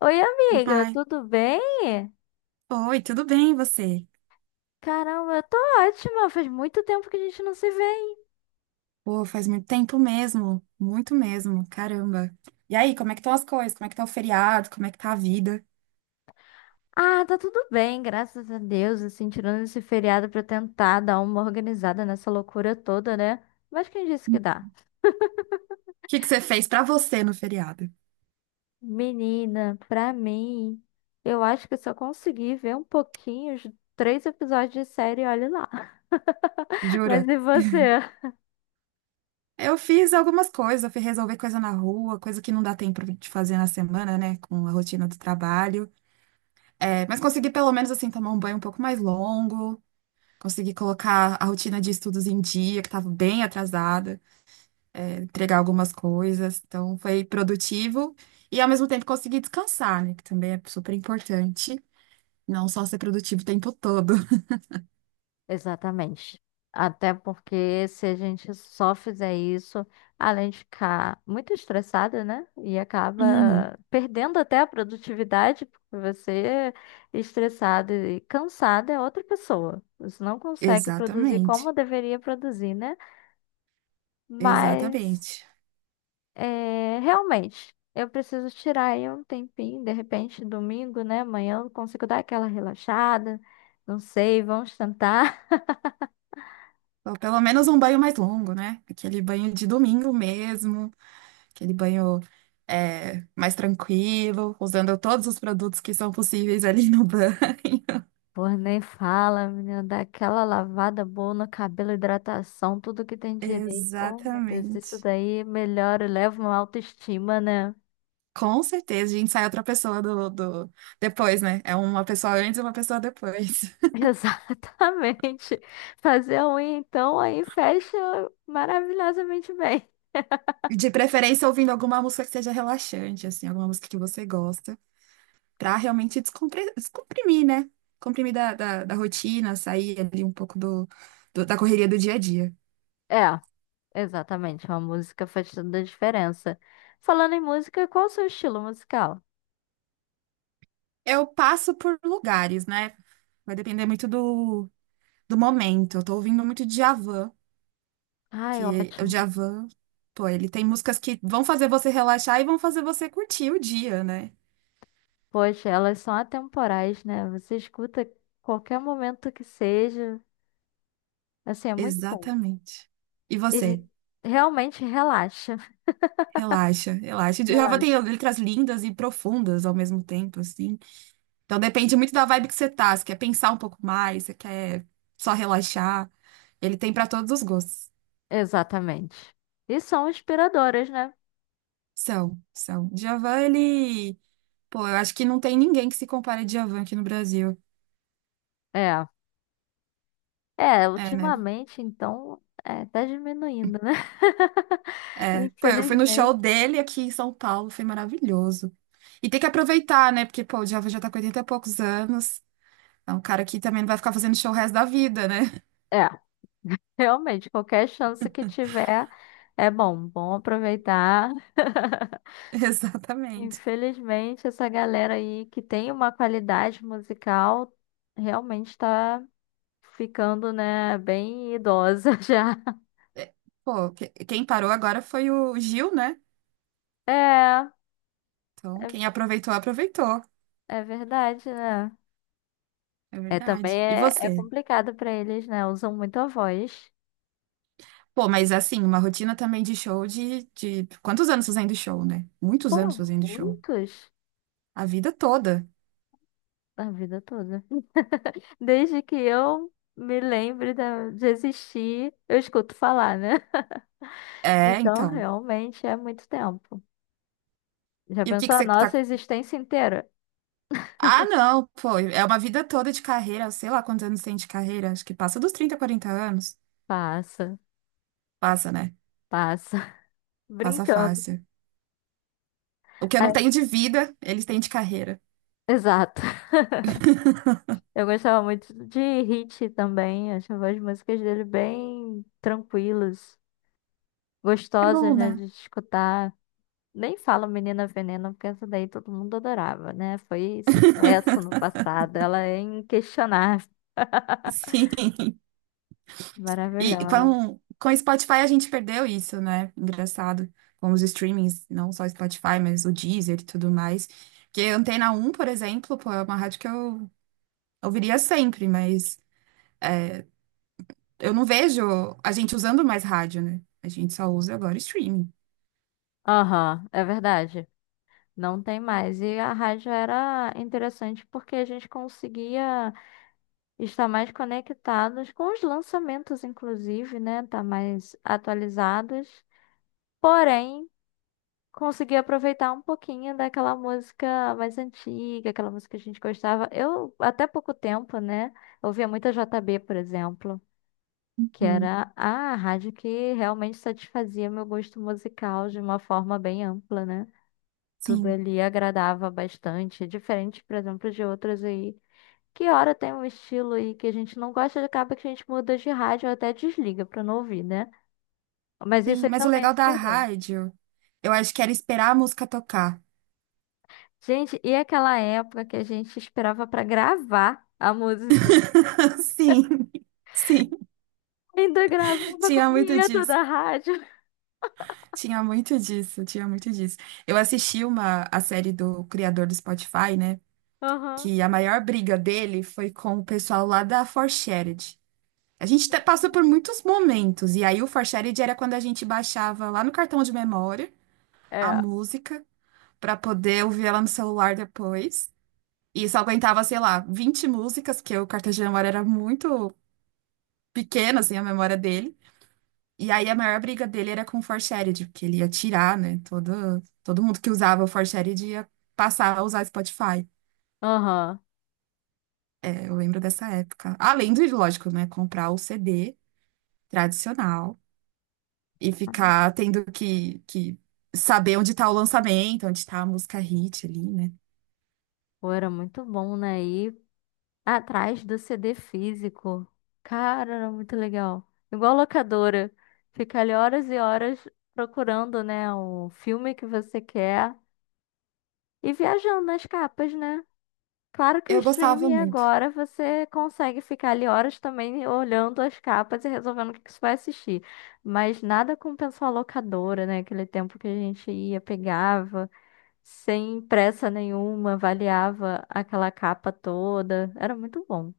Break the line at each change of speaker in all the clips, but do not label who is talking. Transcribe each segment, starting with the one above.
Oi,
Oi,
amiga,
pai.
tudo bem?
Oi, tudo bem, e você?
Caramba, eu tô ótima. Faz muito tempo que a gente não se vê, hein?
Pô, faz muito tempo mesmo, muito mesmo, caramba. E aí, como é que estão as coisas? Como é que tá o feriado? Como é que tá a vida?
Ah, tá tudo bem, graças a Deus, assim, tirando esse feriado pra tentar dar uma organizada nessa loucura toda, né? Mas quem disse que dá?
O que que você fez pra você no feriado?
Menina, pra mim, eu acho que eu só consegui ver um pouquinho, os três episódios de série, olha lá. Mas
Jura?
e você?
Eu fiz algumas coisas, eu fui resolver coisa na rua, coisa que não dá tempo de fazer na semana, né, com a rotina do trabalho. É, mas consegui pelo menos, assim, tomar um banho um pouco mais longo, consegui colocar a rotina de estudos em dia, que estava bem atrasada. É, entregar algumas coisas. Então, foi produtivo e, ao mesmo tempo, consegui descansar, né? Que também é super importante. Não só ser produtivo o tempo todo.
Exatamente. Até porque se a gente só fizer isso, além de ficar muito estressada, né? E
Uhum.
acaba perdendo até a produtividade, porque você é estressada e cansada é outra pessoa. Você não consegue produzir
Exatamente.
como deveria produzir, né? Mas
Exatamente.
é, realmente, eu preciso tirar aí um tempinho, de repente, domingo, né? Amanhã eu consigo dar aquela relaxada. Não sei, vamos tentar.
Ou pelo menos um banho mais longo, né? Aquele banho de domingo mesmo, aquele banho é, mais tranquilo, usando todos os produtos que são possíveis ali no banho.
Pô, nem fala, menina, dá aquela lavada boa no cabelo, hidratação, tudo que tem direito. Oh, meu Deus, isso
Exatamente.
daí melhora, leva uma autoestima, né?
Com certeza, a gente sai outra pessoa do... depois, né? É uma pessoa antes e uma pessoa depois.
Exatamente. Fazer a unha, então, aí fecha maravilhosamente bem.
De preferência, ouvindo alguma música que seja relaxante, assim, alguma música que você gosta, pra realmente descomprimir, né? Comprimir da rotina, sair ali um pouco da correria do dia a dia.
É, exatamente, uma música faz toda a diferença. Falando em música, qual o seu estilo musical?
Eu passo por lugares, né? Vai depender muito do, do momento. Eu tô ouvindo muito Djavan,
Ai,
que o
ótimo.
Djavan, pô, ele tem músicas que vão fazer você relaxar e vão fazer você curtir o dia, né?
Poxa, elas são atemporais, né? Você escuta qualquer momento que seja. Assim, é muito bom.
Exatamente. E
E
você?
re- Realmente relaxa.
Relaxa, relaxa. Java tem
Relaxa.
letras lindas e profundas ao mesmo tempo, assim. Então depende muito da vibe que você tá. Você quer pensar um pouco mais, você quer só relaxar. Ele tem pra todos os gostos.
Exatamente. E são inspiradoras, né?
São, são. Djavan, ele. Pô, eu acho que não tem ninguém que se compare a Djavan aqui no Brasil.
É. É,
É, né?
ultimamente, então, é, tá diminuindo, né?
É. Pô, eu fui no show
Infelizmente.
dele aqui em São Paulo, foi maravilhoso. E tem que aproveitar, né? Porque, pô, o Djavan já tá com 80 e poucos anos. É um cara que também não vai ficar fazendo show o resto da vida, né?
É, realmente, qualquer chance que tiver é bom, bom aproveitar.
Exatamente.
Infelizmente, essa galera aí que tem uma qualidade musical realmente tá ficando, né, bem idosa já.
Pô, quem parou agora foi o Gil, né?
É.
Então,
é
quem aproveitou, aproveitou.
É verdade, né?
É
É, também
verdade. E
é, é
você?
complicado pra eles, né? Usam muito a voz.
Pô, mas assim, uma rotina também de show de... Quantos anos fazendo show, né? Muitos
Por
anos fazendo show.
muitos,
A vida toda.
a vida toda. Desde que eu me lembre da- De existir, eu escuto falar, né?
É,
Então,
então.
realmente é muito tempo. Já
E o que
pensou
que
a
você
nossa
tá...
existência inteira?
Ah, não, pô, é uma vida toda de carreira. Sei lá quantos anos tem de carreira. Acho que passa dos 30 40 anos.
Passa,
Passa, né?
passa.
Passa
Brincando.
fácil. O que eu não
É,
tenho de vida, eles têm de carreira.
exato. Eu gostava muito de Hit também. Achava as músicas dele bem tranquilas,
É
gostosas,
bom,
né,
né?
de escutar. Nem fala Menina Veneno, porque essa daí todo mundo adorava, né? Foi sucesso no passado. Ela é inquestionável.
Sim. E
Maravilhosa.
com o Spotify a gente perdeu isso, né? Engraçado. Com os streamings, não só o Spotify, mas o Deezer e tudo mais. Que a Antena um, por exemplo, pô, é uma rádio que eu ouviria sempre, mas eu não vejo a gente usando mais rádio, né? A gente só usa agora streaming.
Aham, é verdade. Não tem mais. E a rádio era interessante porque a gente conseguia estar mais conectados com os lançamentos, inclusive, né? Estar mais atualizados. Porém, consegui aproveitar um pouquinho daquela música mais antiga, aquela música que a gente gostava. Eu, até pouco tempo, né, ouvia muita J B, por exemplo, que
Uhum.
era a rádio que realmente satisfazia meu gosto musical de uma forma bem ampla, né? Tudo
Sim,
ali agradava bastante, diferente, por exemplo, de outras aí. Que hora tem um estilo aí que a gente não gosta, acaba que a gente muda de rádio ou até desliga pra não ouvir, né? Mas isso
sim.
aí
Mas o
também
legal
se
da
perdeu.
rádio, eu acho que era esperar a música tocar.
Gente, e aquela época que a gente esperava pra gravar a música?
Sim, sim.
Ainda gravava com
Tinha
a
muito
vinheta
disso.
da rádio.
Tinha muito disso, tinha muito disso. Eu assisti uma a série do criador do Spotify, né?
Aham.
Que a maior briga dele foi com o pessoal lá da 4. Passou por muitos momentos, e aí o 4 era quando a gente baixava lá no cartão de memória a
É.
música pra poder ouvir ela no celular depois. E só aguentava, sei lá, 20 músicas, porque o cartão de memória era muito pequeno, assim, a memória dele. E aí a maior briga dele era com o Forshared, porque ele ia tirar, né? Todo mundo que usava o Forshared ia passar a usar Spotify.
Aham.
É, eu lembro dessa época. Além do lógico, né? Comprar o CD tradicional e ficar tendo que saber onde tá o lançamento, onde tá a música hit ali, né?
Pô, era muito bom, né? E atrás do CD físico. Cara, era muito legal. Igual locadora. Fica ali horas e horas procurando, né, o filme que você quer e viajando nas capas, né? Claro que o
Eu gostava
streaming
muito.
agora você consegue ficar ali horas também olhando as capas e resolvendo o que que você vai assistir. Mas nada compensa a locadora, né? Aquele tempo que a gente ia, pegava, sem pressa nenhuma, avaliava aquela capa toda. Era muito bom.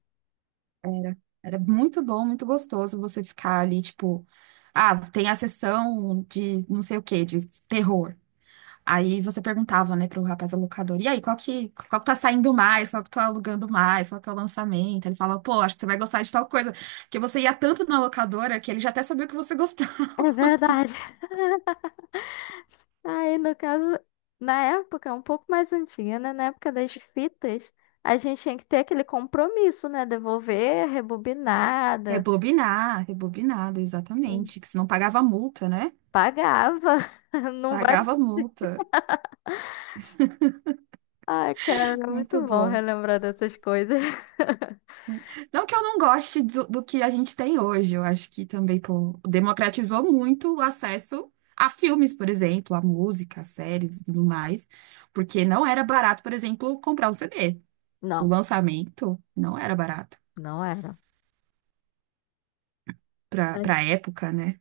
Era. Era muito bom, muito gostoso você ficar ali, tipo, ah, tem a sessão de não sei o quê, de terror. Aí você perguntava, né, pro rapaz alocador, e aí, qual que tá saindo mais, qual que tá alugando mais, qual que é o lançamento? Ele falava, pô, acho que você vai gostar de tal coisa. Porque você ia tanto na locadora que ele já até sabia o que você gostava.
É verdade. Aí, no caso, na época, um pouco mais antiga, né? Na época das fitas, a gente tinha que ter aquele compromisso, né? Devolver, rebobinada,
Rebobinar, rebobinado, exatamente. Que se não pagava multa, né?
pagava. Não vai.
Pagava multa.
Ai, cara,
Muito
muito bom
bom.
relembrar dessas coisas.
Não que eu não goste do, do que a gente tem hoje, eu acho que também, pô, democratizou muito o acesso a filmes, por exemplo, a música, a séries e tudo mais, porque não era barato, por exemplo, comprar um CD. O
Não,
lançamento não era barato
não era. É
para época, né?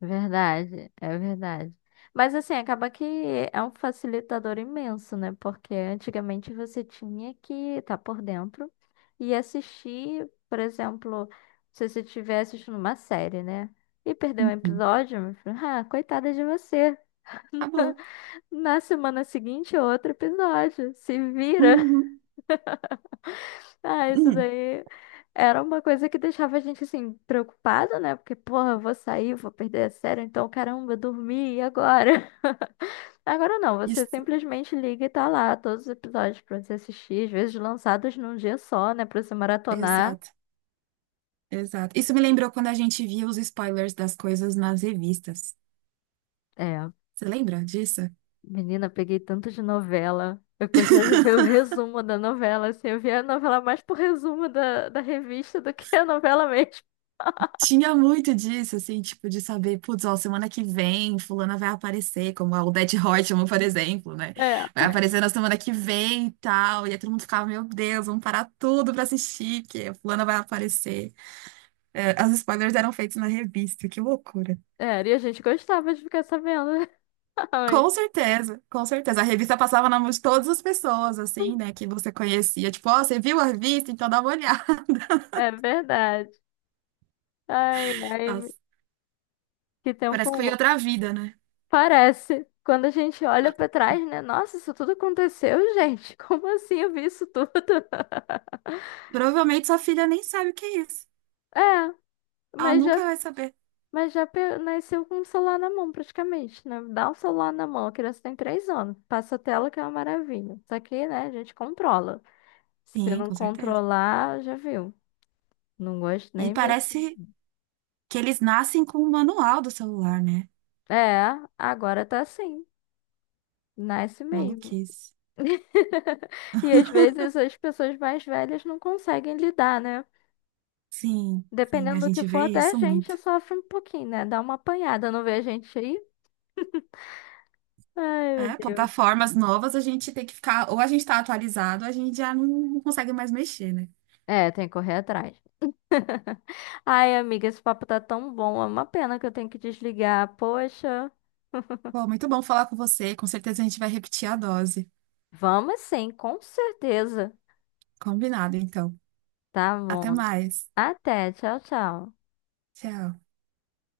verdade, é verdade. Mas assim, acaba que é um facilitador imenso, né? Porque antigamente você tinha que estar por dentro e assistir, por exemplo, se você estiver assistindo uma série, né? E perdeu um
Uhum.
episódio, meu filho, ah, coitada de você.
Acabou.
Na semana seguinte, outro episódio. Se vira.
Uhum.
Ah, isso
Uhum.
daí era uma coisa que deixava a gente assim preocupada, né? Porque, porra, eu vou sair, vou perder a série, então caramba, eu dormi, e agora? Agora não, você
Isso,
simplesmente liga e tá lá todos os episódios pra você assistir, às vezes lançados num dia só, né? Pra você maratonar.
exato, exato. Isso me lembrou quando a gente via os spoilers das coisas nas revistas.
É,
Você lembra disso?
menina, peguei tanto de novela. Eu gostava de ver o resumo da novela, assim, eu via a novela mais por resumo da revista do que a novela mesmo.
Tinha muito disso, assim, tipo, de saber, putz, ó, semana que vem, fulana vai aparecer, como a Odete Roitman, por exemplo, né?
É,
Vai aparecer na semana que vem e tal. E aí todo mundo ficava, meu Deus, vamos parar tudo pra assistir, que a fulana vai aparecer. É, as spoilers eram feitos na revista, que loucura.
é, e a gente gostava de ficar sabendo
Com
antes.
certeza, com certeza. A revista passava na mão de todas as pessoas, assim, né, que você conhecia. Tipo, ó, você viu a revista? Então dá uma olhada.
É verdade. Ai, ai,
Nossa,
que tempo
parece que foi
bom.
outra vida, né?
Parece. Quando a gente olha pra trás, né? Nossa, isso tudo aconteceu, gente. Como assim eu vi isso tudo?
Provavelmente sua filha nem sabe o que é isso.
É,
Ela
mas já,
nunca vai saber.
nasceu com o celular na mão, praticamente, né? Dá o celular na mão, a criança tem 3 anos. Passa a tela que é uma maravilha. Só que, né, a gente controla. Se
Sim,
não
com certeza.
controlar, já viu. Não gosto
E
nem mesmo.
parece que eles nascem com o manual do celular, né?
É, agora tá assim. Nasce mesmo.
Maluquice.
E às vezes as pessoas mais velhas não conseguem lidar, né?
Sim, sim,
Dependendo
a
do que
gente
for,
vê
até a
isso muito.
gente sofre um pouquinho, né? Dá uma apanhada, não vê a gente aí? Ai, meu
É,
Deus.
plataformas novas a gente tem que ficar, ou a gente tá atualizado, ou a gente já não consegue mais mexer, né?
É, tem que correr atrás. Ai, amiga, esse papo tá tão bom. É uma pena que eu tenho que desligar. Poxa.
Bom, muito bom falar com você. Com certeza a gente vai repetir a dose.
Vamos sim, com certeza.
Combinado, então.
Tá
Até
bom.
mais.
Até, tchau, tchau.
Tchau.